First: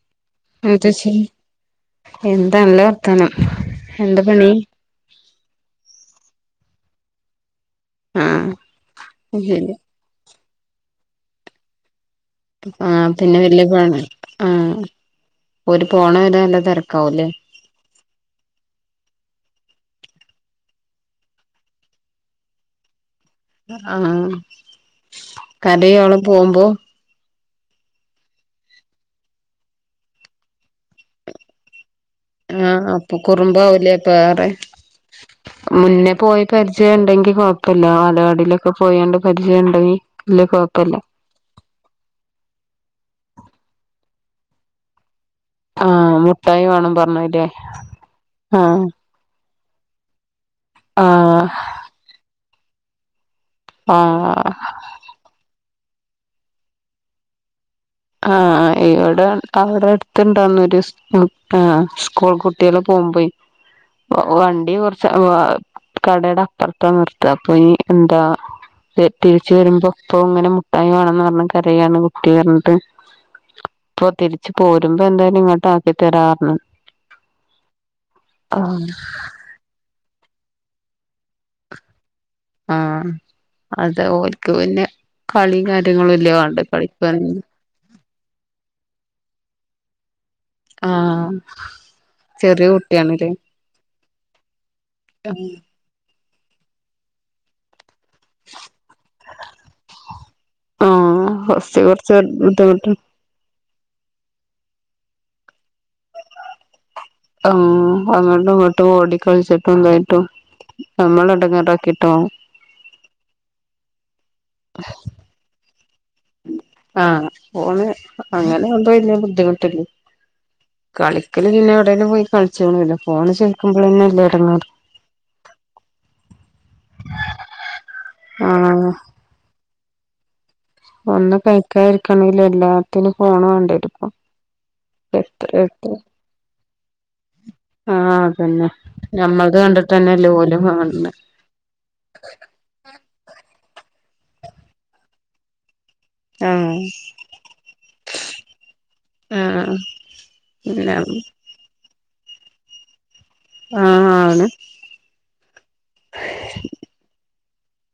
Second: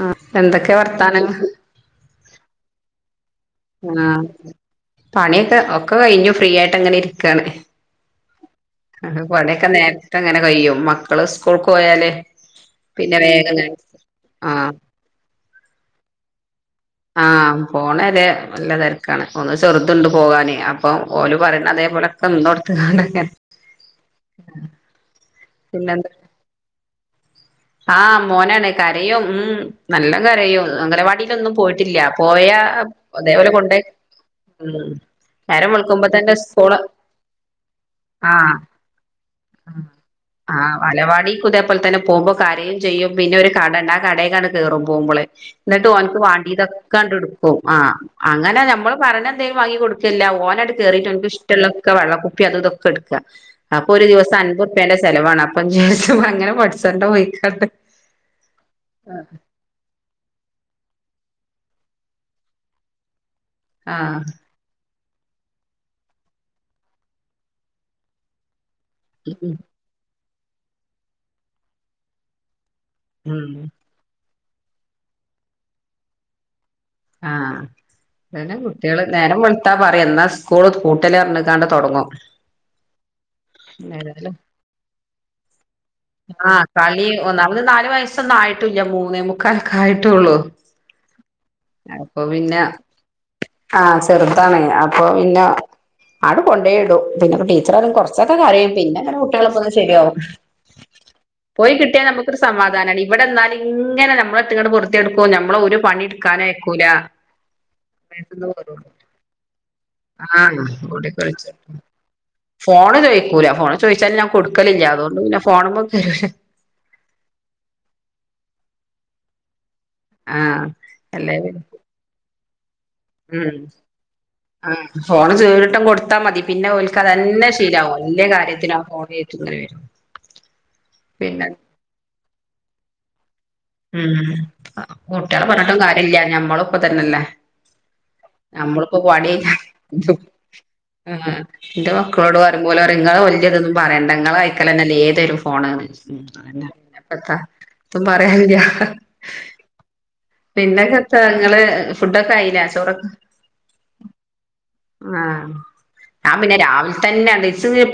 ആഹ് എന്തൊക്കെ അത് ശരി, വർത്താനങ്ങൾ എന്താല്ലോ? ആഹ പണിയൊക്കെ ഒക്കെ കഴിഞ്ഞു ഫ്രീ ആയിട്ട് അങ്ങനെ ഇരിക്കാണ് ആഹ് അ പണിഒക്കെ ശരി നേരത്തെ അങ്ങനെ കഴും, മക്കള് സ്കൂൾക്ക് പോയാലേ ആഹ പിന്നെ വലിയ പോണ് ആഹ ആഹ് ഒര് പോണ വരെ നല്ല തിരക്ക ആഹ പോണരെ നല്ല തിരക്കാണ്. ഒന്ന് ചെറുതുണ്ട് പോകാന് അപ്പം ഓല പറയണ അതേപോലെക്കെ നിന്നോടുത്ത് ഹ് കാണ്ട് ആഹ, കരയോൾ പോകുമ്പോ? ആഹ മോനാണ് കരയും ഉം നല്ലം കരയും അങ്കലവാടിയിലൊന്നും പോയിട്ടില്ല. പോയാ ആഹ അപ്പൊ അതേപോലെ കുറുമ്പ കൊണ്ടോയി ആവുലേപ്പം ഏറെ. ഉം നേരം വെളുക്കുമ്പോ മുന്നേ തന്നെ പോയി സ്കൂള് പരിചയം ഉണ്ടെങ്കി കുഴപ്പില്ല വാലവാടിയിലൊക്കെ ആഹ് പോയണ്ട് പരി ആഹ് വാലവാടിക്ക്തേപോലെ തന്നെ പോകുമ്പോ കാരയും ചെയ്യും പിന്നെ ഒരു കട ആ കടേക്കാണ് കേറും പോകുമ്പോളെ. എന്നിട്ട് ആഹ് ഓൻക്ക് മുട്ടായി വേണം വാണ്ടിയതൊക്കൊണ്ട് പറഞ്ഞില്ലേ എടുക്കും ആ അങ്ങനെ ആഹ് ഞമ്മള് പറിണ എ വാങ്ങി കൊടുക്കല്ല ഓനായിട്ട് കേയറിട്ട് ആഹ് ഇഷ്ടമൊള്ളക്കെ വെള്ളകുപ്പി അതും ഇതൊക്കെ എടുക്കുക അപ്പൊ ഒരു ദിവസ ആഹ് അൻപതുറുപ്പ്യൻ്റെ ചെലവാണ് അപ്പം ഞ്ഞ് അങ്ങനെ പഠിച്ചണ്ട പോയിക്കാട്ടണ്ട്. ആഹ ഇവിടെ അവിടെ അടുത്ത്.. സ്കൂൾ കുട്ടിക പോകുമ പോയി, ആഹ് വണ്ടി....... കടയുടെ അപ്പുറത്ത നിർത്തപ്പ, അപ്പ എന്താ...... തിരിച്ച് വരുമ്പോ അപ്പൊ ഇങ്ങനെ മുട്ടായി വേണംന്ന് പറഞ്ഞ് കരയാണ് കുട്ടി പറഞ്ഞിട്ട് ഉം ഇപ്പൊ തിരിച്ച് പോരുമ്പോ എന്തായാലും ഇങ്ങോട്ട് ആക്കി തരാറഞ്ഞു ആഹ് പിന്നെ ആഹ് കുട്ടികള് നേരം വിളുത്താ പറയു ന്നാ സ് സ്കൂള് പൂട്ടല് പറഞ്ഞ്ക്കാണ്ട് തുടങ്ങും ആഹ് അത് ഓൽക്ക് പിന്നെ കളി ആഹ് കളി ഒന്നാമത് നാല് വയസ്സൊന്നും ആയിട്ടൂില്ല മൂന്നേ മുക്കാലൊക്കെ ആയിട്ടുള്ളൂ. ആഹ് ചെറിയ കുട്ടിയാണല്ലെ ആഹ് ചെറുതാണ് അപ്പൊ പിന്നെ ആണ്ട് കൊണ്ടോയിടും പിന്നെക്കെ ടീച്ചർ ആട് കുറച്ചൊക്കെ കാര്യയും പിന്നെ അങ്ങനെ കുട്ടികളിപ്പോ ഒന്ന് ശരിയാവും ആഹ് പോയി ഫസ്റ്റ് കിട്ടിയാൽ കുറച്ച് നമുക്കൊരു ബുദ്ധിമുട്ട് സമാധാനമാണ് ഇവിടെ നിന്നാല് എങ്ങനെ നമ്മളെട്ടങ്ങട്ട് പൊറത്തിയ എടുക്കും നമ്മളെ ഒരു പണി എടുക്കാനോ ആയക്കൂല ആ അങ്ങോട്ട് ഇങ്ങോട്ട് ഓടി കളിച്ചിട്ടും എന്തായിട്ടും ആഹ് നമ്മളെ ഓടിക്കളിച്ചു ഇടങ്ങറാക്കിട്ടാവും ഫോണ് ചോദിക്കൂല ഫോണ് ചോദിച്ചാലും ഞാൻ കൊടുക്കലില്ല അതുകൊണ്ട് പിന്നെ ഫോണ് മ്മ ആഹ് ഫോണ് അങ്ങനെുമ്പോ വലിയ ബുദ്ധിമുട്ടില്ല ആഹ് അല്ലേ കളിക്കല് പിന്നെ എവിടെലും പോയി കൾ ഫോണ് ചോയിച്ചുക്കുമ്പോൾ തന്നല്ലേ ആ ഫോണ് ചൂ ഒരിട്ടം കൊടുത്താ മതി പിന്നെ ഒൽക്ക് അതന്നെ ശീലമാവും വല്ല കാര്യത്തിന ആ ആഹ് ഫോണ് തരി [unintelligible] ഒന്ന് കഴിക്കാ ഇരിക്കണില്ല എല്ലാത്തിനും ഫോണ് വേണ്ടിവരും ഇപ്പൊ ഉം കട്ടികള് എത്ര പറഞ്ഞിട്ടും എത്ര കാര്യം ഇല്ല ഞമ്മളുപ്പതന്നല്ലേ ആഹ് അതന്നെ നമ്മളിപ്പോ പടി ഞമ്മൾത് കണ്ടിട്ടന്നെല്ലേ ഓലും കാണ്‌ണെ എന്റെ മക്കളോട് പറ ഓലോ റിയും ങ്ങള് വലിയതൊന്നും പറയണ്ട ങ്ങളെ കഴിക്കലന്നെല്ലേ ഏതൊരും ഫോണാണ് ആഹ് പ്പത്താപ്പ പറയാ പിന്നെ പിന്നക്കെത്താ നിങ്ങള് ഫുഡൊക്കെ ആയില്ലേ ചോറൊ ആഹ് ആണ് ആന് ഞാൻ പിന്നെ രാവിലെ തന്നെ ആണ്ട്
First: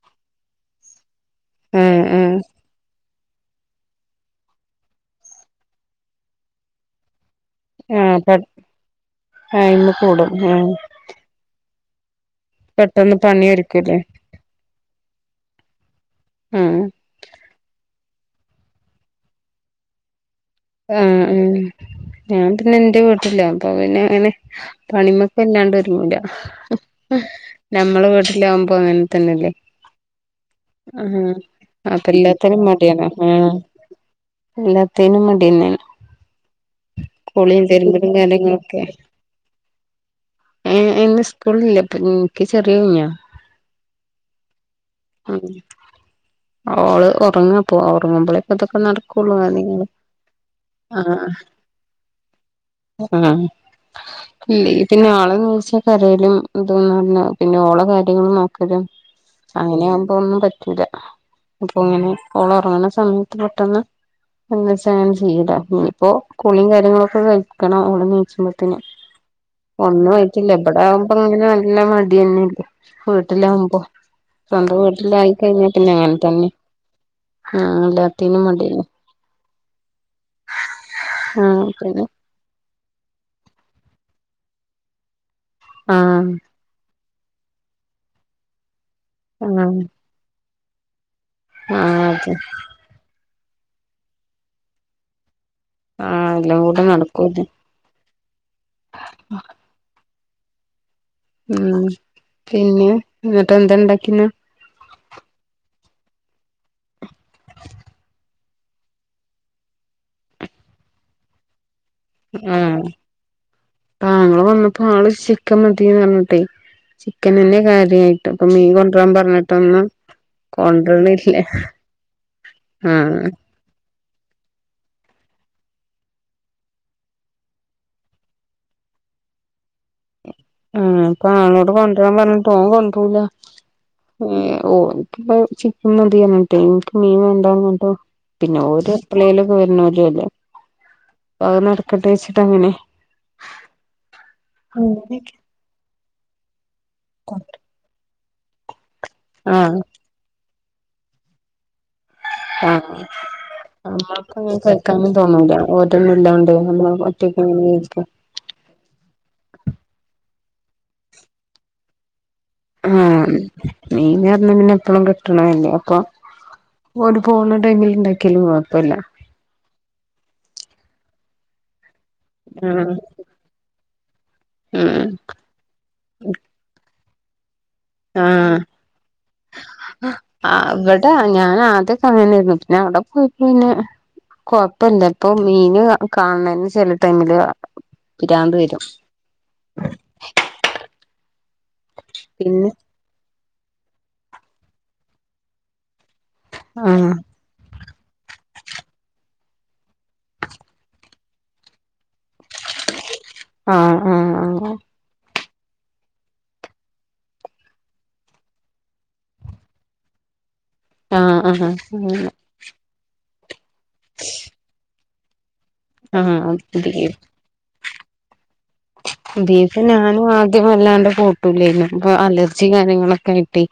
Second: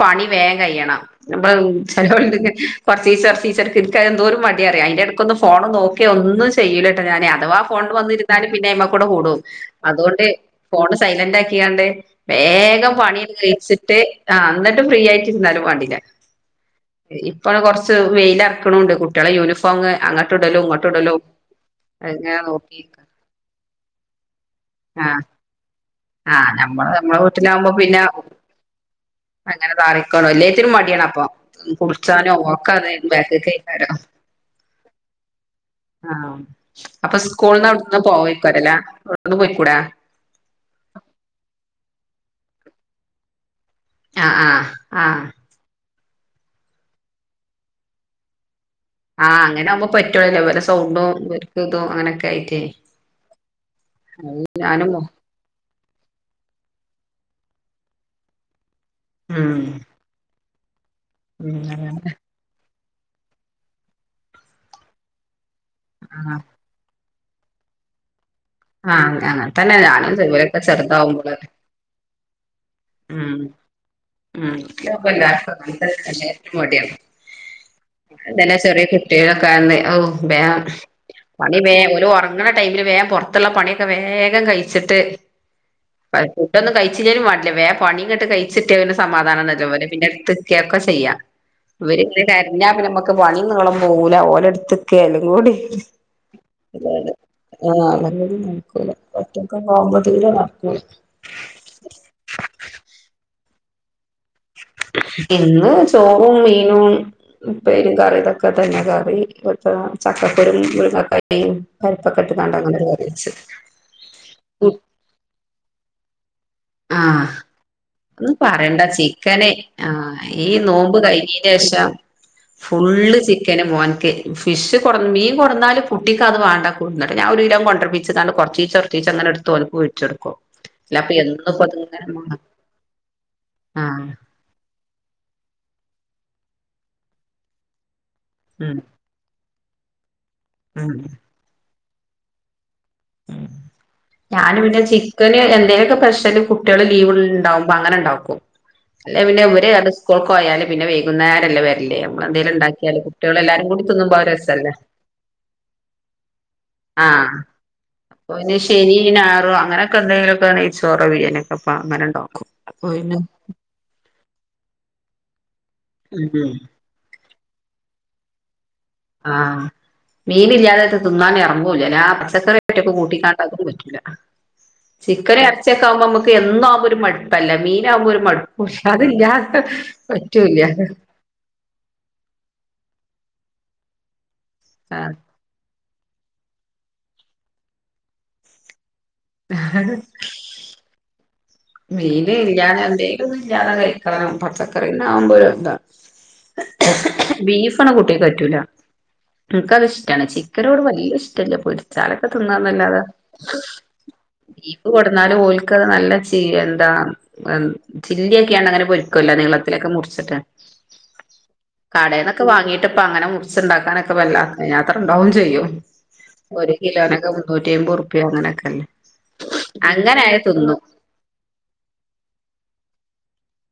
പണി വേഗം കയ്യണം ന്നപ്പം ഏഹ് ചെലോല്ണ്ട് ഏഹ് കൊർച്ചിച്ചെ കൊർച്ചിച്ചെ ഇട്ക്ക എന്തോരു മടിയറിയാ അൻന്റെടക്കൊന്ന് ഫോണ് നോക്കെ ഒന്നും ചെയ്യൂലട്ടോ ഞാന് അ അഥവാ ഫോണ്ട് ആഹ് വന്നിരുന്നാലും പിന്നെ അയ്മ കൂടെ കൂടും ടൈമ് അതുകൊണ്ട് കൂടും ഏഹ് ഫോണ് സൈലന്റ് ആക്കിയാണ്ട് വേഗം പെട്ടെന്ന് പണിയന്ന് പണി ഒരുക്കൂല്ലേ കഴിച്ചിട്ട് ആ എന്നിട്ടും ഫ്രീ ആയിട്ടിരുന്നാലും വേണ്ടില്ല ആഹ് ഇപ്പൊ കൊറച്ച് വെയില ഇറക്കണണ്ട് കുട്ടികളെ യൂണിഫോം അങ്ങ ആഹ് എഹ് ഞാൻ പിന്നെ നോക്കി എന്റെ വീട്ടില അപ്പൊ പിന്നെ ആ പണിമൊക്ക എല്ലാണ്ട് ഒരു ല ആ നമ്മള് നമ്മളെ വീട്ടിലാവുമ്പോ ഞമ്മളെ പിന്നെ വീട്ടിലാകുമ്പോ അങ്ങനെ തന്നെല്ലേ അങ്ങനെ താറിക്കോളും എല്ലാത്തിനും മടിയാണ് അപ്പൊ ആ അപ്പ കുളിച്ചാനോ എല്ലാത്തേനും ഒക്കെ അത് മടിയാണ് ബാക്ക്ക്കേക്കാരം എല്ലാത്തേനും മടിന്നെ ആഹ് അപ്പൊ സ്കൂളന്ന് അവിടന്ന് തിരുമ്പലും പോയിക്കരല്ല അവിടെന്ന് പോയിക്കൂടേ ഏ ഇന്ന് സ്കൂളില്ലേപ്പ എനിക്ക് ചെറിയ കുഞ്ഞാ ആഹ് ആഹ് ആഹ് ഓൾ ഉറങ്ങാപ്പോ ഉറങ്ങുമ്പോളേ പ്പെതൊക്കെ നടക്കുള്ളു കാര വല സൗണ്ടോക്ക് ഇതോ അങ്ങനെയൊക്കെ ആയിട്ടേ ഇല്ല ഞാനും ഉം പിന്നെ ആളെ നോ കരയിലും ഇതും പറഞ്ഞു പിന്നെ ഓള കാര്യങ്ങൾ നോക്കലും അങ്ങനെയാകുമ്പോ ഒന്നും പറ്റൂല ഉം ഇപ്പൊ ഇങ്ങനെ അങ്ങനെ ഓളൊറങ്ങണ സമയത്ത് പെട്ടെന്ന് എച്ചും ചെയ്ല്ല ഇനിയിപ്പോ ആഹ് കുളിയും കാര്യങ്ങളും കഴിക്കണം [unintelligible] സ്മിതിൻ ആഹ് അങ്ങനെ തന്നെ ഒന്നും ഞാനും ആയിട്ടില്ല ഇവരൊക്കെ എവിടെ ആകുമ്പ അങ്ങനെ നല്ല മടി തന്നെ ഉ ഉ സ്വന്തം വീട്ടിലായി കഴിഞ്ഞാ പിന്നെ അങ്ങനെ തന്നെ [unintelligible] ആഹ് എല്ലാത്തിനും അതെല്ലാ ചെറിയ മടിയന്നെ കൂട്ട്യാള് ഓ വേ പണി ആഹ് വേ പിന്നെ ഓല് ഒറങ്ങണ ടൈമില് വേഗം പുറത്തുള്ള പണിയൊക്കെ വേഗം കഴിച്ചിട്ട് പ ആഹ് ഫുഡൊന്നും കഴിചില്ലേലും വാണ്ടില്ല വേഗം പണി ഇോട്ട് കഴിച്ചിട്ട്ന് സമാധാനം നല്ല ആഹ് പോലെ പിന്നെ തക്കൊക്കെ ചെയ്യാം ആഹ് അവര്ങ്ങനെ അതെ കരഞ്ഞ നമ്മുക്ക് പണി നിളമ്പ പോല ഓല എടുത്തക്കാലും കൂടി ആഹ് എല്ലാം [inaudible] കൂടെ നടക്കൂല ദൂരെ വക്ക [inaudible] ഉ പിന്നെ എന്നങ്ങിട്ട് എന്താ ഉണ്ടാക്കിന്ന ഇന്ന് ചോറും മീനും ഉപരി കറി ഇതൊക്കെ തന്നെ കറി ഇ ചക്ക കറിയും മുറിങ്യ കറി ആഹ വെച്ച് താങ്കൾ വന്നപ്പോ ആള് ചിക്കൻ മതിന്ന് പറഞ്ഞിട്ടെ ചിക്കൻെ കാര് ഒന്ന് പറയണ്ട ചിക്കന ആ ഈ നോമ്പ് കൊണ്ടരണില്ല കഴഞ്ഞീന് ശേഷം ഫുള്ള് ആഹ് ചിക്കന് മോ ൻക്ക് ഫിഷ് കൊടീം കൊടന്നാലും കുട്ടിക്കക്ക് അത് വേണ്ട കൂടുന്നുണ്ട് ഞൻ ഒരു കിലം കൊണ്ടപിിച്ചച്ച് ന കുറച്ചീച്ച ഉറച്ചീച്ച അങ്ങനെടു ഒലപ്പ വെച്ച് കൊടുക്കോ ആ അപ്പൊ ആളോട് കൊണ്ടരാൻ പറഞ്ഞ തോ ആഹ് [unintelligible] ഇപ്പു മതിയ കേട്ടെ എനിക്ക് മീൻ വേണ്ടന്ന് ന്നേട് പിന്നെ ഓ ഉം എപ്പളേയിലൊക്കെ വരണല്ലോ അല്ലേ ഉം കെട്ട വച്ചിട്ട് അങ്ങനെ ഉ ഞാന് പിന്നെ ആഹ് ചിക്കന് എന്താലുമൊക്കെ സ്പെഷ്യൽ കു - കുട്ടികള് ലീവ ഉണ്ടാവുമ്പോ അങ്ങന ഉണ്ടാവുമും. അല്ല പിന്നെ ഇര് അ സ്കൂൾ പോയാലും പിന്നെ വൈകുന്നേരംല്ലേ വര ആ കൂടി തിന്നുമ്പോ അത് നമ്മങ്ങന രസല്ലേ വക്കാാനെന്ന് തോന്നൂില്ല ഓരോന്നും ഇല്ലണ്ട് നമ്മൾ ഒറ്റക്ക ഓൺ പിന്നെ ശനി ഞായർ അങ്ങനെയൊക്കെ എന്തെങ്കിലുംക്കെ നൈ ച്ചോറോ ബിരിയാണി യോ ക്കെ അങ്ങനെണ്ടോക്കോ ആഹ മീ ൻ ന്ന് പറഞ്ഞ പിന്നെ എപ്പഴും കിട്ടണല്ലോ അപ്പ ഉം ഒരു പോണ ടൈമിൽ ഉണ്ടാക്കിയാലും മതി ആഹ മീനല്ലാതെ തിുന്നാാനേ ഇറങ്ങൂല്ല പച്ചക്കറ ആഹ് ആട്ടൊക്കെ കൂട്ടിക്കാണ്ടാക്കൻ പറ്റില്ല ആഹ് ചിക്കൻ ഇറച്ചിയൊക്കെ ആകുമ്പോ നമ്മുക്ക് എന്നാാവുമ്പോ ഒരു മടുപ്പല്ല മീൻ ആഹ ആ പറ്റൂല ഇവിടെ ഞാൻ ആദ്യ കങ്ങന്നായിരുന്നു പിന്നെ അവിടെ പോയപ്പോന്നെ കൊഴപ്പില്ല ആഹ് ഇപ്പൊ മീന്. കാണണന് ചെില ടൈമില് പിരാന്ത് വരും ആഹ മീൻ പിന്നെ ഇല്ലാതെ എന്തെങ്കിലും ഇല്ലാതെ കഴിക്കണം പച്ചക്കറിന്ടാകുമ്പോ എന്ത. ഹോ ഹേ ആഹ് ഹേ ബീഫണ് കുട്ടി പറ്റൂല നിനക്ക്ത് ഇഷ്ടമാണ് ചിക്കനോട് വലിയ ഇഷ്ടമല്ല പൊരിച്ചാലൊക്കെ തിന്നന്നല്ലാതെ ആഹ് ആഹ് ദീപ്പ് കൊടന്നാാലും ഓൽ നല്ല ച എന്താ ചില്ലിയൊക്കെയാണ് അങ്ങനെ പൊരിക്കുവല്ല നീളത്തിലൊക്കെ മുറിച്ചിട്ട് ആഹ് ആഹ് അങ്ങനെ കടയിൽന്നൊക്കെ വാങ്ങിട്ട ഇപ്പ അങ്ങനെ മുറി ഉണ്ടാക്കാനൊക്കെ വല്ല അത്ര ഉണ്ടാവും ചെയ്യും ആഹ് ഒരു ബീഫ് കിലോനൊക്കെ മുന്നൂറ്റായി മ്പത് അപ്പ അങ്ങനൊക്കെല്ലേ ബീഫ് ഞാനും ആദ്യം അല്ലാണ്ട് കൂട്ടൂലായിരുന്നു ഇപ്പൊ അലർജി കാര്യങ്ങളൊക്കെ ആയി്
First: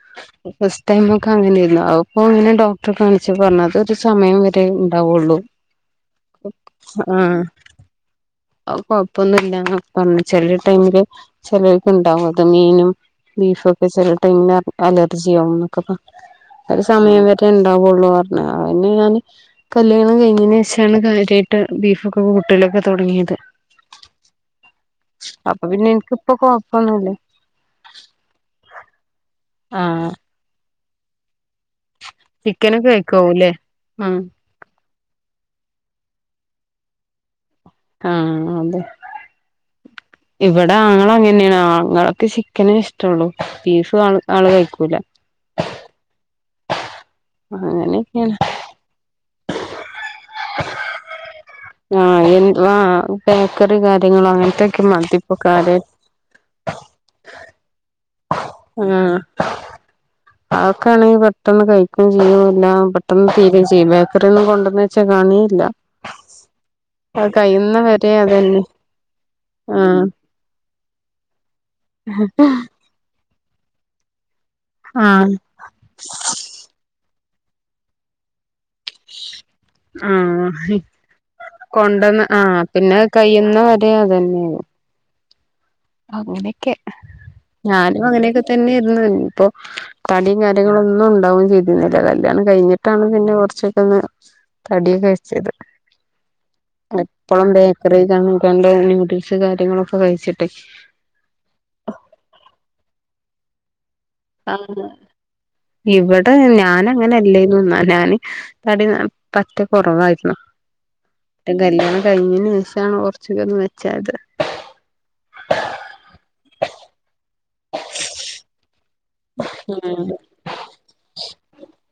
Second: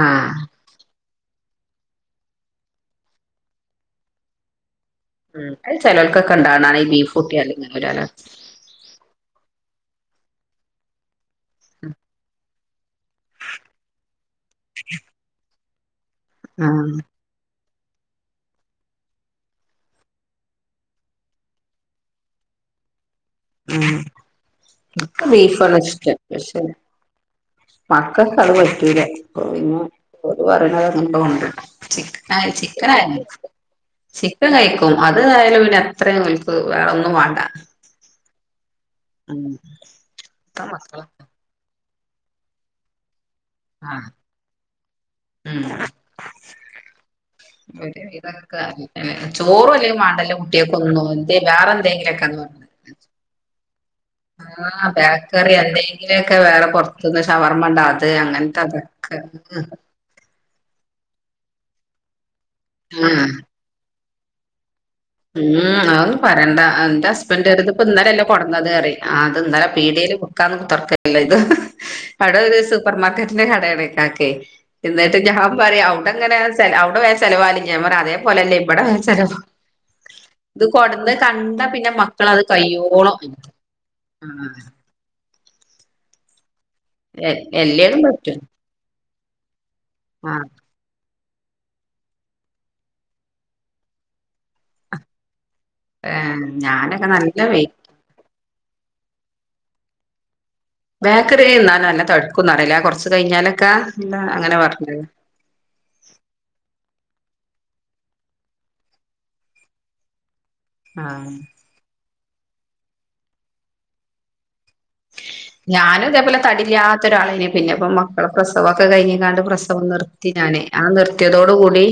ആഹ് ഫ മ അങ്ങനൊയിരുന്നു അ അപ്പൊ അങ്ങനെ ഡോക്ടർ കാണിച്ച് പറഞ്ഞ അത് ഒരു സമയം വരെ ഉണ്ടാവുള്ളൂ ഉ അത് ചിലവൾക്കൊക്കെ ഉണ്ടാവ ഈ ബീഫ് കുട്ടിയല്ലങ്ങനെല്ലോ. അഴ്കൊഴപ്പൊന്നുല്ലന്ന്പറഞ്ഞ് ചെല ടൈമില് ചെലർക്ക്ണ്ടാവുത്, മീനും ബീഫ് ഒക്കെ ചെല ടൈമില് അ അലർജി ആവു ന്ന്ക്കെ പറ, [inaudible] ഒരു ആഹ് സമയം വരെ [unintelligible] ഉള്ളൂ പറഞ്ഞ് അതിന്‌ ഞാന് കല്യാണം കഴിഞ്ഞേന് ശേഷാണ് കാര്യാട്ട് ബീഫൊക്കെ കൂട്ടല് ക്കെ തുടങ്ങിയത്. ഉം ബീഫ് അപ്പൊ ആണ്‌ പിന്നെ ഇഷ്ടം എനിക്കിപ്പൊ പക്ഷേ കൊഴപ്പൊന്നുല്ല മക്കക്ക് അത് പറ്റൂല ഓ പിന്നെ, ആഹ് ഓര് പറേണെ [unintelligible] ചിക്ക്നാ ചിക്കനൊക്കെ ചിക്കനായാ [unintelligible] കഴിക്കാവൂല്ലേ ഉം ചിക്കൻ കയ്ക്കും അത് ആയാലും പിന്ന അത്രയും വെലക്ക് വേറെ ഒന്നും വാണ്ട ആ, അതെ [unintelligible] ഇവിടെ മക്കള ആങ്ങള അങ്ങനെയാ, ആങ്ങളക്ക് ചിക്കനേ ഇഷ്ടള്ളൂ. ആ ബീഫ് ആള്, ആള് കഴിക്കൂല. വ്ടെ അങ്ങനെയൊക്കെയാണ് ഇതൊക്ക ഏ ചോറു വലിയ [unintelligible] [unintelligible] എന്തേ വേറെന്തേങ്കിലൊക്കെ അങ്ങ് [unintelligible] ഇത് റേം കാല ആഹ് ബേക്കറി എന്തേങ്കിലൊക്കെ വേറെ പൊറ്ത്ത്ന്ന് ശവർമണ്ടാ അത് അങ്ങൻത്തെ അതൊക്കെ ഉം ക്കാണെങ്കിൽ പെട്ടെന്ന് കഴിക്കും ചെയ്യും എല്ലാം ഉം പെട്ടന്ന് തീരൂം ചെയ്യും ബേക്കറി ഒന്നും കൊണ്ടുവന്നവ ഉം അതൊന്നും പറയണ്ട, ന്റെ അത് ഹസ്ബൻഡ് ഇത് കഴിയുന്ന ത്പ്പ വരെ ഇന്നലെല്ലെ അതന്നെ കൊട്ന്നത് റിയും ആ അത് ഇന്നലെ ആഹ് പീട്യെ [unintelligible] തുറക്കല്ല ഇത്, ഹ് ഹ് അവിടെ ഒരു സൂപ്പർ മാർക്കറ്റിന്റെ കടയാണ് ഇക്കാക്കെ എന്നിട്ട് ആഹ് ഞാൻ പറയും അവിടെങ്ങനേ ചെ അവിടെ വേം ചെലവാഉലേ ഞാ പറയും അതേ പോലെല്ലേ ബ്ടേ ചിലവൊ ആഹ്, പിന്നെ കൊണ്ടന്ന് ആ മക്കളത് പിന്നെ കയ്യോളം കയ്യ്ന്ന വരെ ആ അതന്നെയും അങ്ങനെക്കെ, എല്ലേതും ഞാനും പറ്റും അങ്ങനെയൊക്കെ തന്നെയേയ്ര്ന്നു തടിയും ആ കാര്യങ്ങളൊന്നും [unintelligible] ചെയ്തുന്നില്ല, കല്യാണം കഴിഞ്ഞിട്ടാണ് പിന്നെ കുറച്ചൊക്കെ ഒന്ന് തടി ഒക്കെ വെച്ചത്. ഏ ഞാനൊക്കെ നല്ല എപ്പഴും വെയ് ബേക്കറി ഒക്കെ ആണ് കണ്ട ന്യൂഡിൽസ് കാര്യങ്ങളൊക്കെ കഴിച്ചിട്ടെ ബേക്കറി തിന്നാല് നല്ല തട്ക്കും എന്നറീല്ലേ കൊറച്ച് കഴിഞ്ഞാലൊക്കെ ഇല്ല, ആ, അങ്ങനെ പറഞ്ഞത് ഇവിടെ ഞാന അങ്ങനെല്ലേന്നൂ ന്നാ ഞാന്, തടി പറ്റേ കൊറവായിരുന്നു. ആഹ് കഴിഞ്ഞേന് ഏഷാണ് കൊറച്ച്ക്കെ ഒന്ന് മെച്ചായത് ഞാനും ഇതേപോലെ തടില്ലാത്ത ഒരാളേനി പിന്നെ ഇപ്പ മക്കളെ പ്രസവൊക്കെ [unintelligible] പ്രസവം നിർത്തി ഞാന്, ആ നിർത്തിയതോട് കൂടി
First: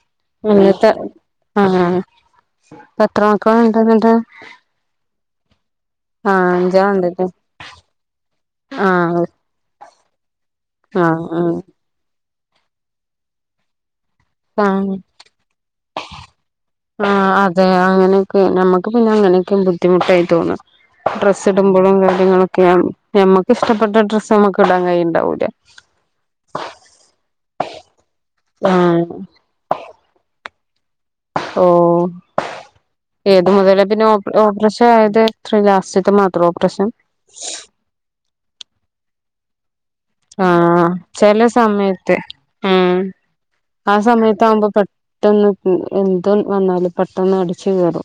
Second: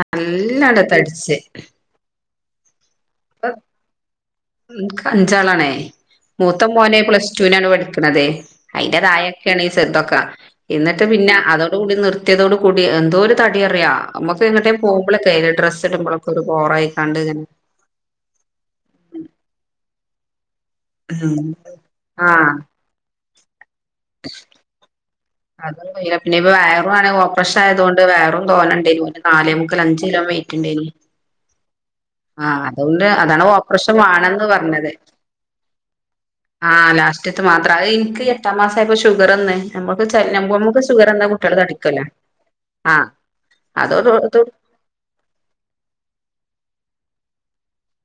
നല്ലാണ്ട് എങ്ങത്തെ തടിച്ച് ആഹ്, പ്പൊ എത്ര ഇപ്പ മക്കള് ണ്ട് ന്നിട്ട് ഇൻക്ക് അഞ്ചാളാണേയ് ആഹ് മൂത്ത മോനെ അഞ്ചാളുണ്ടല്ലേ പ്ലസ് ടു നാണ് പഠിക്ക്ണത്, അയ്ന്റെറ ആഹ് തായേക്കിണ്യാണ് ഈ ചെറതൊക്ക. എന്നിട്ട് ആഹ് പിന്നെ ആഹ് അതോടുകൂടി നിർത്തിയതോട് കൂടി എന്തോ ഒരു തടിയാ അറിയാ നമുക്ക് എങ്ങോട്ടെ പോമ്പൊളൊക്കെ ഡ്രസ് ഇടുമ്പൊള ആ അതെ, അങ്ങനെയൊക്കെ നമ്മുക്ക് പിന്നെ അങ്ങനെക്കെ ബുദ്ധിമുട്ടായി തോന്നും ഡ്രസ്സ് ഉം ഇടുമ്പോ ആഹ് കാര്യങ്ങളൊക്കെയാണ് ഞമ്മക്ക് ഇഷ്ടപ്പെട്ട ഡ്രസ്സ് നമ്മുക്ക് ഇടാൻ കഴുണ്ടാവൂല [unintelligible] പിന്നെ ഇപ്പ വയറുആണ് ഓപ്രഷ ആയതുകൊണ്ട് വെയറും ആഹ് തോനെണ്ടേനെ, നാലേ മുക്കാൽ അഞ്ച് കിലോ വെയിറ്റുണ്ടേന്. ഓ അതാണ് ഏത് മുതല ഓപ്പറേഷൻ പിന്നെ ഓ വേണംന്ന് ഓപ്പറേഷൻ പറഞ്ഞത് ആയത്? എത്ര ലാസ്റ്റത്ത മാത്രം ഓപ്പറേഷൻ? [unintelligible] മാത്റ ഇൻക്ക് എട്ടാം മാസആയപ്പോ ഷുഗറന്ന് ആഹ് ചെല സമയത്ത്, ഉം ആഹ് ആ അതോട് അതോ സമയത്താവ്മ്പോ പെട്ടന്ന് എന്തോ വന്നാലും പെട്ടന്ന് അടി ഷുഗർ,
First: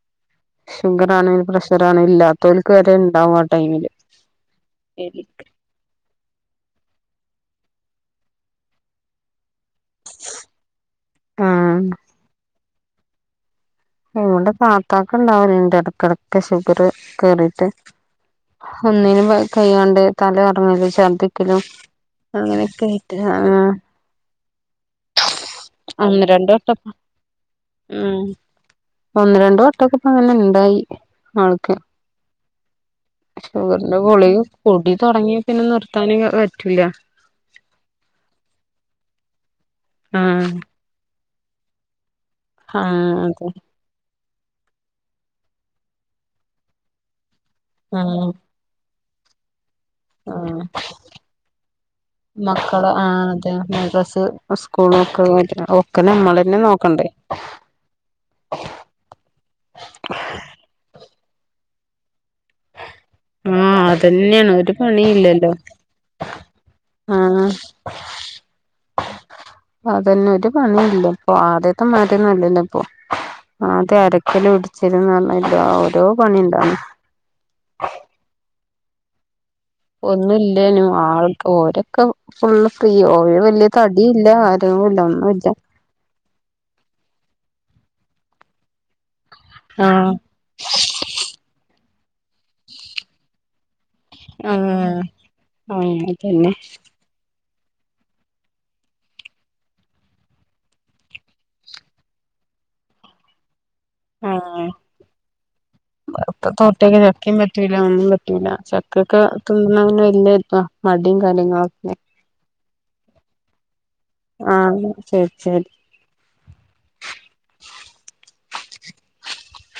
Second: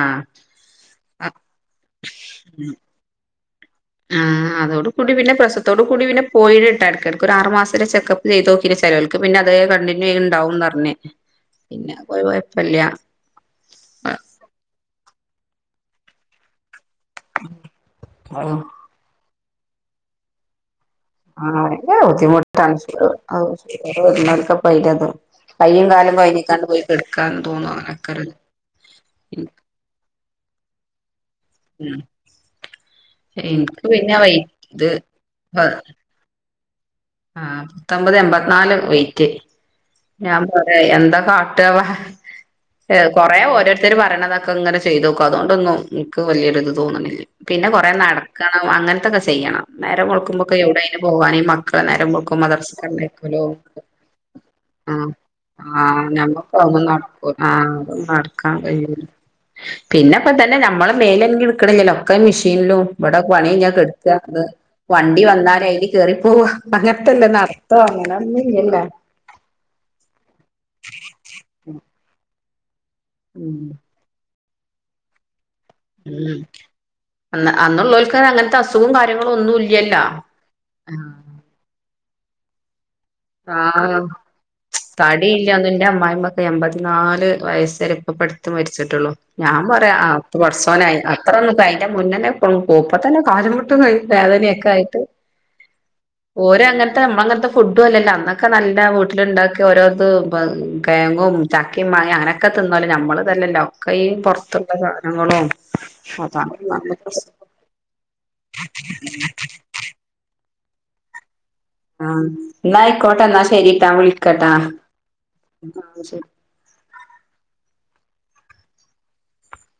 ആഹ് ഷുഗര്‍ ആണേലും പ്രഷര്‍ ആണേലും ഇല്ലാത്തോല്ക്ക് വരെ ഉണ്ടാവാ ആ അതോട കൂടി പിന്നെ പ്രസവത്തോട് കൂടി പിന്നെ പോയി ഒരു ആറ് മാസത്തെ ചെക്കപ്പ് ചെയ്ത് നോക്കിന് ചിലവൾക്ക് പിന്നെ അത കണ്ടിന്യൂ ഇണ്ടാവുംന്ന് പറഞ്ഞ് ആഹ് പിന്നെ കുഴപ്പല്ല വ്ടെ പാത്താക്ക് ഉണ്ടാവലണ്ട് എടക്കെട്ക്ക് ഷുഗർ കേറിട്ട് ആഹ് ഒന്നിനും കൈയ്യാണ്ടെ തല കറങ്ങക്കെ ചെ [inaudible] ആയിട്ട് ആഹ് വൈത് കയ്യും കാലും ഒന്ന് രണ്ട് കഴഞ്ഞിക്കാണ്ട് വട്ടം പോയി പെടുക്കാന്ന് തോന്നും ഉം അനൊക്കരു ഒന്ന് രണ്ട വട്ടൊക്കെ ഇപ്പ അങ്ങനെ ഉണ്ടായി ആൾക്ക് ഉം എനിക്ക് ഷുഗറിന്റെ പിന്നെ ഗൊളിക വെയിറ്റ് ഇത് പൊടി തുടങ്ങി പ പിന്നെ നിർത്താന പ ആ പത്തൊമ്പത് എമ്പത്തിനാല് വെറ്റ് ഞാൻ ആഹ് പറയാ എന്തൊ കാ മറ്റ ഹ ആഹ് കൊറേ അതെ ഓരോരുത്തർ പറയണത ഇങ്ങനെ ചെയ്ത് നോക്കും അതുകൊണ്ടൊന്നും എനിക്ക് വലിയൊരിത് തോന്നണില്ല പിന്നെ കൊറ ആഹ് നടക്കണം അങ്ങനത്തെ കസ് ചെയ്യണം നേരെ മുളക്കുമ്പൊക്ക ആഹ് എടെ അന് പോകാനും മക്കള നേരം കൊക്കും മക്കള് ആഹ് മദർസക്കലോ അതെ മദ്രസ് സ്കൂളും ഒക്കെ ആ ഒക്കെ നമ്മളന്നെ ആമ്മക്ക നോക്കണ്ടേ നടക്കുവോ ആ നടക്കാൻ കഴിയില്ല പിന്നെ ഇപ്പൊ തന്നെ നമ്മള് മേലനങ്ങി എടുക്കണില്ലല്ലോ ക്ക മെഷീനിലും ഇവിടെ പണിയ ഞാൻ ആഹ് കെടുക്കുകത് അതന്നെയാണ് ഒരു വണ്ടി പണിയില്ലല്ലോ വന്നാല അതിൽ കറിപ്പോവ അങ്ങനത്തെല്ലേ ആഹ് നടർത്തം അങ്ങനെ ഒന്നില്ലല്ലോ പണില്ല ഇപ്പൊ ആദ്യത്തെ മാറ്റന്നല്ലല്ലോ ഇപ്പൊ ഉം ആദ്യം അരക്കല് ഇടിച്ചിന്ന് പറഞ്ഞ ഓരോ പണി ഉണ്ടന്ന് അന്നുള്ളവക്ക് അങ്ങനത്തെ അസൂഗോം കാര്യങ്ങള ഒന്നും ഇല്ല ഒന്നില്ലനും ആൾക്ക് ഓരൊക്കെ ഫുള് ആ ഒന്നുല്ല തടിയില്ലന്ന് എന്റെ അമ്മായിമ്മക്കെ എൺമ്പത്തിനാല് വയസ് ചെറപ്പപ്പെടുത്ത മരിച്ചിട്ടുള്ളൂ ഞാൻ പറയാ ആഹ് അത്ത പുറസവനായി അത്ര ഒന്ന ക ന്റെ മുന്നന്നെ കൊപ്പ തന്നെ കാട്ട വേദനയൊക്കെ ആയിട്ട് ആഹ് അങ്ങനെ തന്നെ ഓര അങ്ങനത്തെ നമ്മങ്ങനത്തെ ട്ടല്ലല്ല അന്നൊക്കെ നല്ല വീട്ടിലുണ്ടാക്കി ഓരോരുത് തേങ്ങും ചാക്കിയും മാങ്ങ അങ്ങനൊക്കെ തിന്ന ല നമ്മള് തന്നല്ല ഒക്ക പുറത്തുള്ള സാധനങ്ങളും ഇപ്പൊ അതാണ് നല്ല തോട്ടൊക്കെ പ്രശ്നം ചക്കയും പറ്റൂല ഒന്നും പറ്റൂല ചക്കൊക്കെ തിന്നതിന് വല്യ ഇതാ മടിയും കാര്യങ്ങള ആ എന്നായിക്കോട്ടെ എന്നാ ശരി ട്ട വിളിക്കട്ടാ ആഹ് ശരി ശരി ശ [unintelligible]